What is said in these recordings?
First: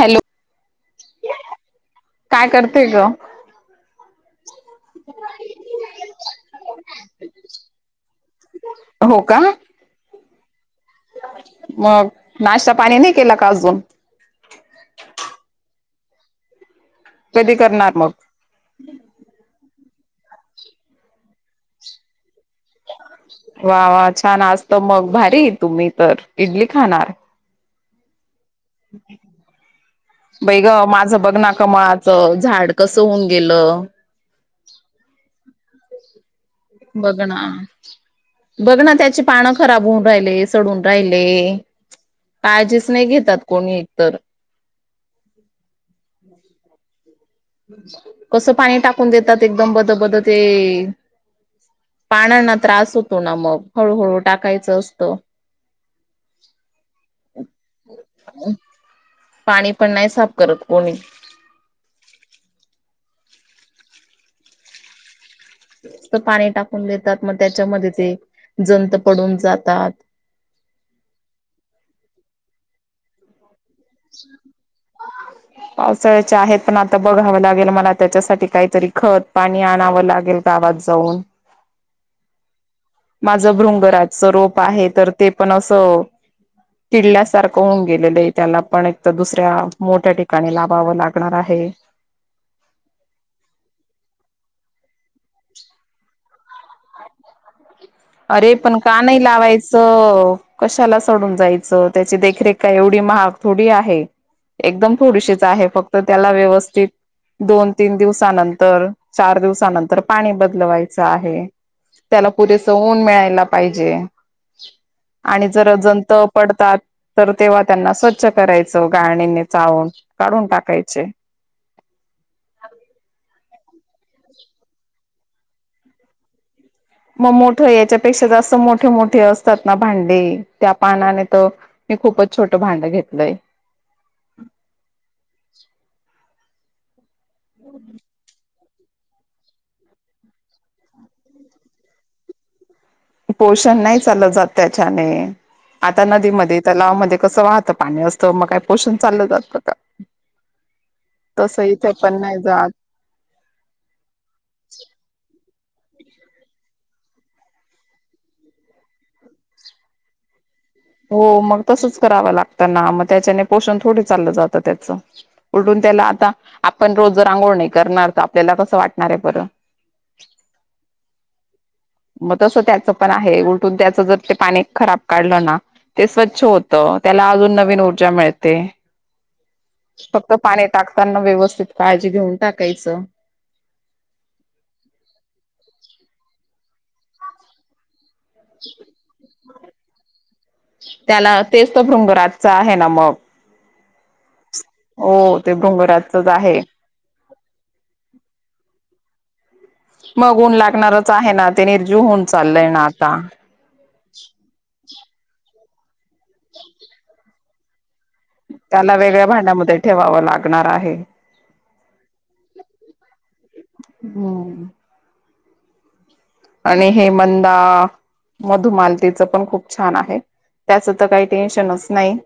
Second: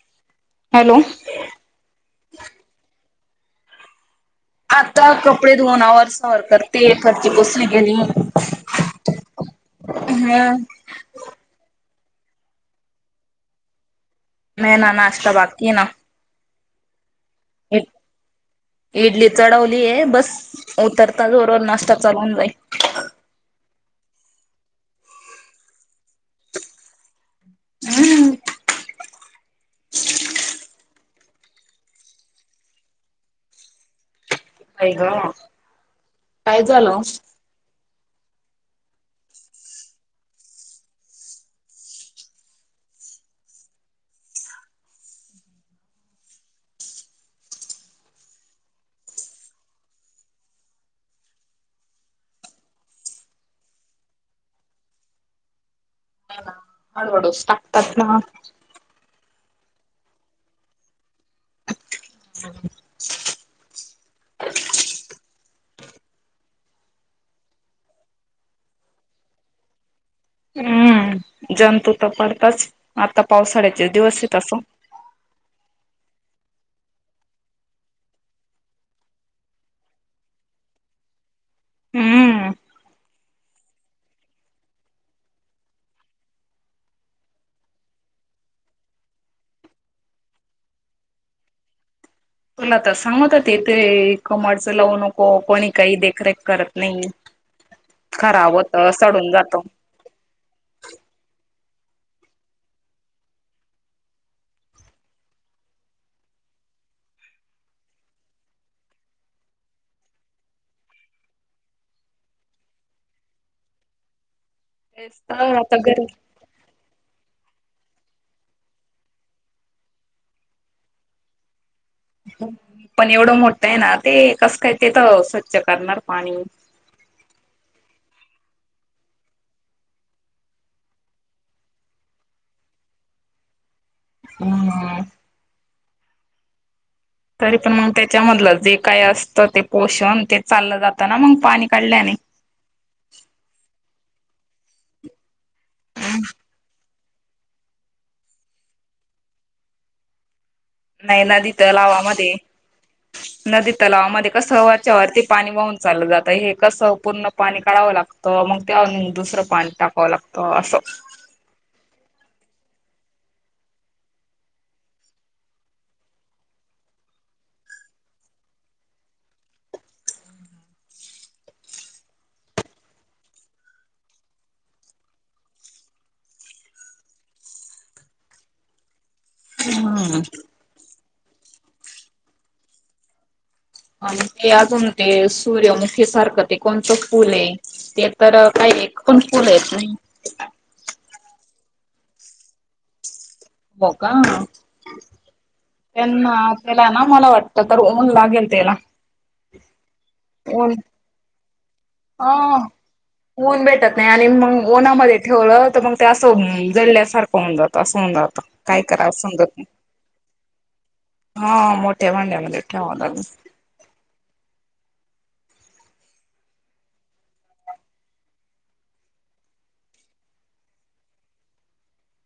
Hello. Hello. काय करते ग? आता कपडे धुवन आवार सवर करतेय. फरशी पुसन गेली. हो का? हा. मग नाश्ता पाणी नाही केलं का अजून? नाही ना, नाश्ता बाकी आहे ना. कधी करणार मग? इडली चढवलीय बस उतरता जोरवर नाश्ता चालू होऊन जाईल. वा वा छान. आज तर मग भारी तुम्ही तर इडली खाणार. हम्म‌. बाई ग माझं बघ ना कमाल. च झाड कसं होऊन गेलं? आई ग. काय झालं बघ ना. बघ ना त्याची पानं खराब होऊन राहिले, सडून राहिले. काळजीच नाही घेतात कोणी एकतर. [inaudible] कसं पाणी टाकून देतात. एकदम बद बद ते पाण्यांना त्रास होतो ना मग, हळूहळू टाकायचं असतं. हळूहळूच टाकतात ना. पाणी पण नाही साफ करत कोणी. [unintelligible] नुसतं पाणी टाकून देतात, मग त्याच्यामध्ये ते जंत पडून जातात. हम्म जंतू तर पडताच, आता पावसाळ्याचे दिवस आहेत तसं. [unintelligible] पावसाळ्याच्या आहेत, पण आता बघावं लागेल मला त्याच्यासाठी काहीतरी खत, पाणी आणावं लागेल. गावात जाऊन हम्म माझं भृंगराजचं रोप आहे तर ते पण असं किडल्यासारखं होऊन गेलेलं त्याला पण एक तर दुसऱ्या मोठ्या ठिकाणी लावावं लागणार आहे. तुला तर सांगत तथे कमडचं लावू नको कोणी काही देखरेख करत नाही. अरे खराब होत पण का नाही सडून जात लावायचं. कशाला सडून जायचं त्याची देखरेख का एवढी महाग थोडी आहे. एकदम थोडीशीच आहे फक्त त्याला व्यवस्थित दोन तीन दिवसानंतर चार दिवसानंतर पाणी बदलवायचं आहे. त्याला पुरे सवून मिळायला पाहिजे तेच आणि तर जर आता घरी जंत पडतात तर तेव्हा त्यांना स्वच्छ करायचं गायणीने चाळून काढून टाकायचे. पण एवढं मोठं आहे ना ते कसं काय ते तर स्वच्छ करणार पाणी मग मोठं याच्यापेक्षा जास्त मोठे मोठे असतात ना भांडे त्या पानाने तर मी खूपच छोटं भांडं घेतलंय. हम ह. तरी पण मग त्याच्यामधलं जे काय असत ते पोषण ते चाललं जातं ना मग पाणी काढल्याने पोषण नाही चाल जात त्या आता नदी तला पाणी असतं मग काय पोषण चाललं जातं का? नाही नदीथ तसं इथे पण लावामध्ये नाही जात नदी तलावामध्ये कस वरच्या वरती पाणी वाहून चाललं जात हे कसं पूर्ण पाणी काढावं लागतं. तर मग त्या दुसरं पाणी टाकावं लागतं असं. हो मग तसच करावं लागतं ना मग त्याच्याने पोषण थोडे चाललं जातं त्याचं. उलठून त्याला आता आपण रोज जर रंघोळ नाही करणार तर आपल्याला कसं वाटणार आहे बरं. मग तसं त्याच पण आहे उलटून त्याच जर ते पाणी खराब काढलं ना. ते स्वच्छ होत त्याला अजून नवीन ऊर्जा मिळते. हम्म. फक्त पाणी टाकताना व्यवस्थित काळजी घेऊन टाकायचं. ते अजून ते सूर्यमुखी सारखं ते कोणतं फूल आहे ते तर काही कोण फुल आहेत नाही. त्याला तेच तर भृंगराजच आहे ना मग हो का? हो ते डोंगराचच त्यांना आहे. त्याला ना मला वाटत तर ऊन लागेल त्याला मगून ऊन लागणारच आहे ना ते निर्जी होन चाललय ना आता होऊन भेटतात. नाही आणि मग ओनमध्ये ठेवलं तर मग ते असं जळल्यासारखं होऊन जात असं होऊन जातं. काय त्याला करावं वेगळ्या समजत नाही भांड्यामध्ये ठेवावं लागणार आहे. हा मोठ्या भांड्यामध्ये ठेवा लाग. होम्म. आणि हेमंदा. मधुमालतीच पण खूप छान आहे त्याचं तर काही टेन्शनच नाही.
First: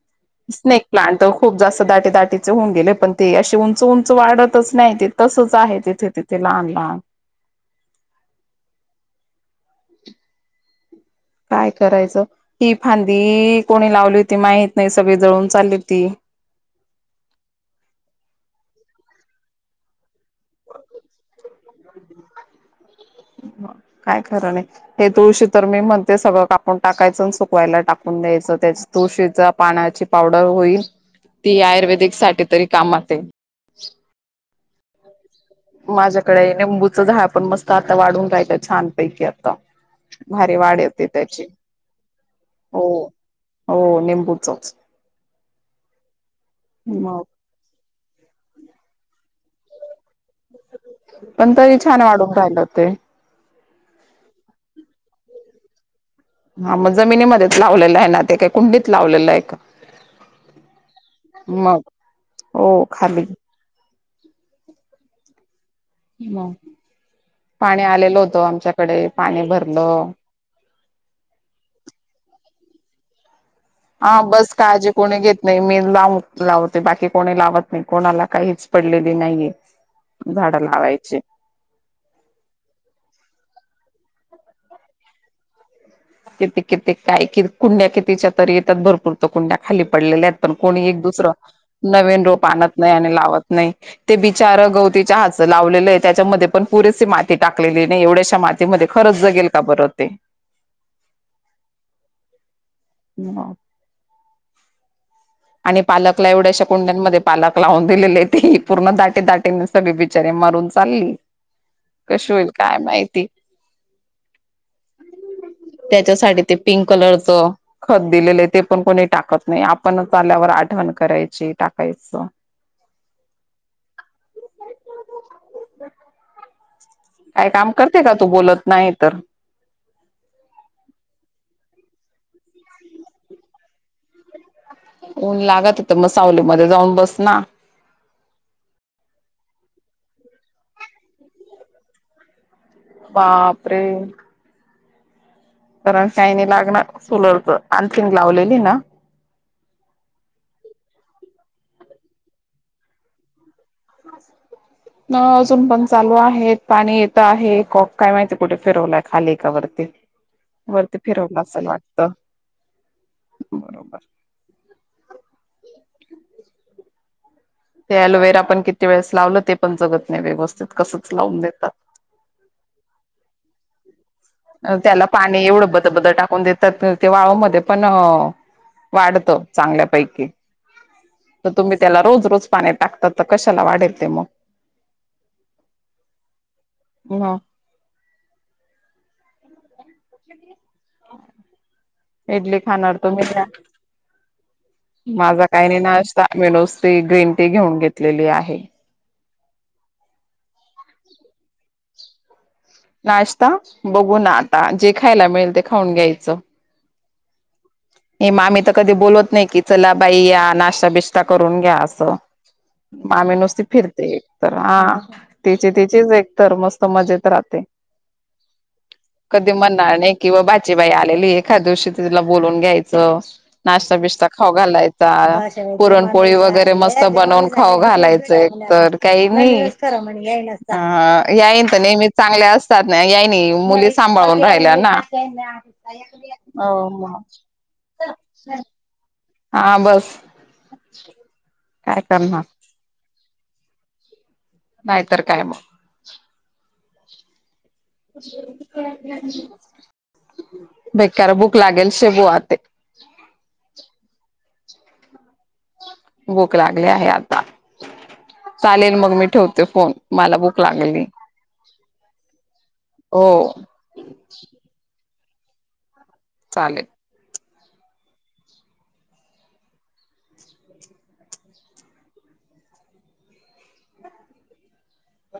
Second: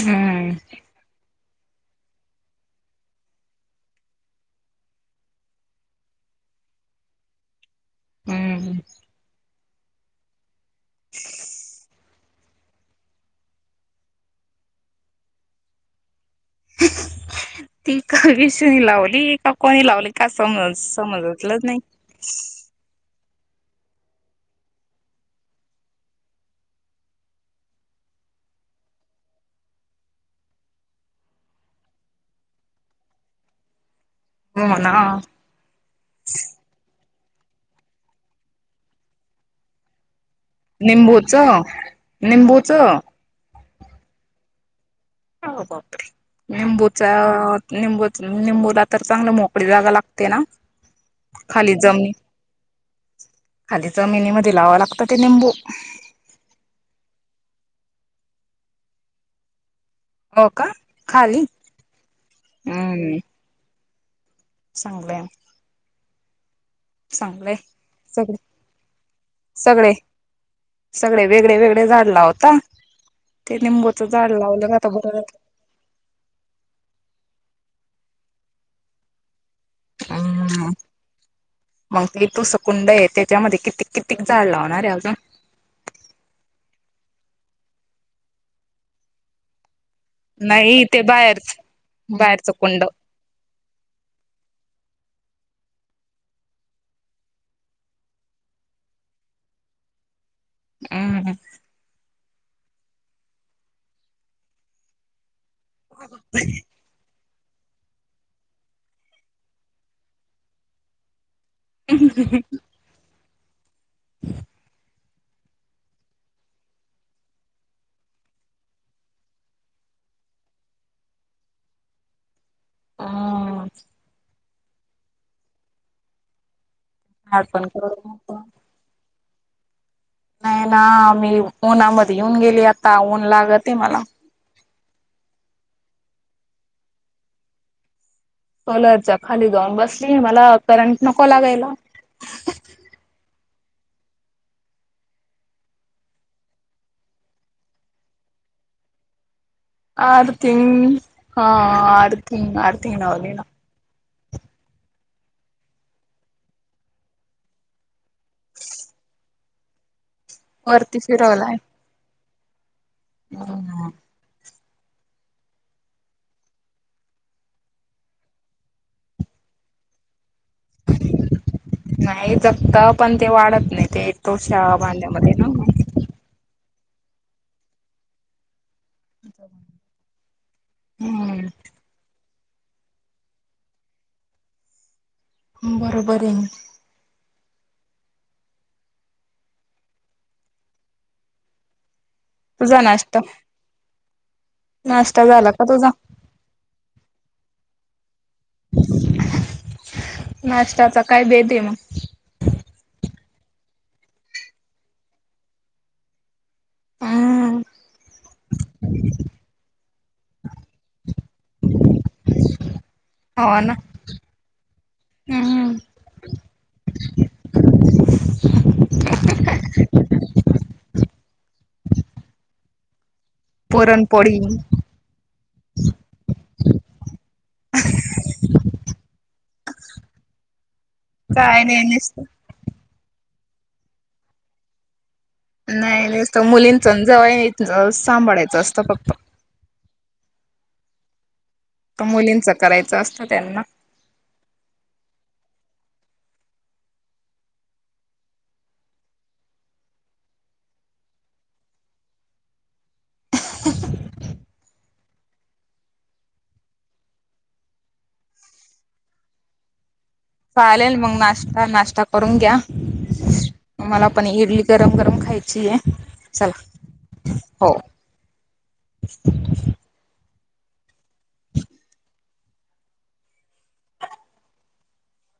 हम्म स्नेक प्लांट खूप जास्त दाटे दाटीचे होऊ गेले पण ते अशी उंच उंच वाढतच नाही ते तसच आहे तिथेथ. ते लहान लहान हम्म. काय करायचं ही फांदी कोणी लावली होती माहत नाही सगळी जळून चालली होती. [unintelligible] ती का विषनी लावली का कोणी लावली का समज समजतलं नाही. ह. काय खर नाही. हे तुळशी तर मी म्हणते सगळं कापून टाकायचं सुकवायला टाकून द्यायचं त्याच. तुळशीचा पाण्याची पावडर होईल ती आयुर्वेदिक साठी तरी कामात आहे. होना माझ्याकडे निेंबूचं झाड पण मस्त आता वाढून राहील छान पैकी आता भारी वाढ यते निंबूच त्याची हो, हो निंबूचच पर निंबूचा मग निंबू निंबूला तर चांगलं मोकळे जागा लागत. ते ना पण खाली तरी छान जमनी वाढून राहिलं ते खाली जमिनीमध्ये लावं लागतं ते निंबू हा मग जमिनीमध्येच लावलेलं आहे ना ते काही कुंडीत लावलेलं आहे का हो का खाली मग हो खाली चांगलय पाणी आलेल सगळे होतं आमच्याकडे पाणी सगळे भरलं सगळे वेगळे, वेगळे झाड लावता ते निंबूचं हा झाड बस लावलं आता काळजी बर कोणी जात घेत नाही मी लाव लावते बाकी कोणी लावत नाही कोणाला काहीच पडलेली नाहीये झाडं हम्म लावायचे मग ति तू सकुंड आहे त्याच्यामध्ये किततीक किततीक झाड लावणार आहे अजून किती, कितीे काय कि कुंड्या कितीच्या तरी येतात भरपूर कुंड्या खाली पडलेल्या आहेत पण नाही कोणी एक ते दुसरं बाहेरच नवीन रोप बाहेरचं आणत कुंड नाही आणि लावत नाही ते बिचार गवती चहाच लावलेलंय त्याच्यामध्ये पण पुरेसे मी टाकलेली नाही एवढ्याशा माती मध्ये खरंच जगेल का बर ते हम ह आणि पालकला एवढ्याशा कुंड्यांमध्ये पालक लावून दिलेले ते पूर्ण दाटी, दाटीन सगळी बिचारे मारून चालली कशी होईल काय माहिती हम [unintelligible] त्याच्यासाठी ते पिंक कलरच खत दिलेलं आहे ते पण कोणी टाकत नाही आपणच पाल्यावर आठवण करायची टाकायचं ह झाड काय पण काम करते का तू केवढं बोलत नाही तर नाही ना मी ऊना मध्ये येऊन गेली आता ऊन लागते मला ऊन लागते म सावलीमध्ये जाऊन बस ना सोलरच्या खाली जाऊन बसली मला करंट नको लागायला बापरे कारण काहीने लागणार सोलर अर्थिंग लावलेली ना अर्थिंग हा अर्थिंग, अर्थिंग लावली ना हा अजून पण चालू आहेत पाणी येतं आहे कॉक काय माहिती कुठे फिरवलाय खालीआहे का वररती वरती फिरवलं असल वाटत बरोबर ते अलोवेरा पण किती वेळेस लावलं ते पण जगत नाही व्यवस्थित कसंच लावून देतात नाही जमता पण ते वाढत नाही ते तोशा त्याला बांध्यामध्ये पाणी ना एवढं बद, बद टाकून देतात ते वाळूमध्येध्ये पण वाढत चांगल्यापैकी तर हम्म. तुम्ही त्याला रोज, रोज पाणी टाकतात तर कशाला वाढेल ते मग बरोबर आहे ह इडली तुझा खानार तर नाश्ता मी नाश्ता माझा झाला का काही नाही तुझा नाशता मी नुसती ग्रीन टी घेऊन घेतलेली आहे नाश्ताचा काय बेत मग नाश्ता बघू ना आता जे खायला मिळेल ते खाऊन घ्यायचं हम्म हे मामी तर कधी बोलत नाही की चला बाई या नाश्ता बिश करून घ्या असं मामी हो नुसती ना फिरते एक तर हा तिची हम्म तिचीच एक तर मस्त मजेत राहते. कधी म्हणणार नाही किंवा बाची बाई आलेली एखाद्यावशी तिला बोलून घ्यायचं नाश्ता बिस्ता पुरणपोळी खाऊ घालायचा पुरणपोळी वगैरे मस्त बनवून खाऊ घालायचं एकतर. काही काय नाहीईन नाही नेहमी नुसतं चांगल्या अस. तात ना या नाही मुली सांभाळून राहिल्या ना. नाही नाहीत हो मुलींच मग जवळनी सांभाळायचं असतं फक्त. हा बस. काय तर करणार मुलींचं करायचं असतं त्यांना नाहीतर काय मग. बेकार बुक लागेल शेबूहते. ह ह. बुक लागले आहे आता चालेल मग मी ठेवते फोन. मला भूक चालेल लागली मग नाश्ता नाश्ता करून घ्या. हो. मला पण इडली गरम गरम खायची आहे चालेल चला. हो. ह.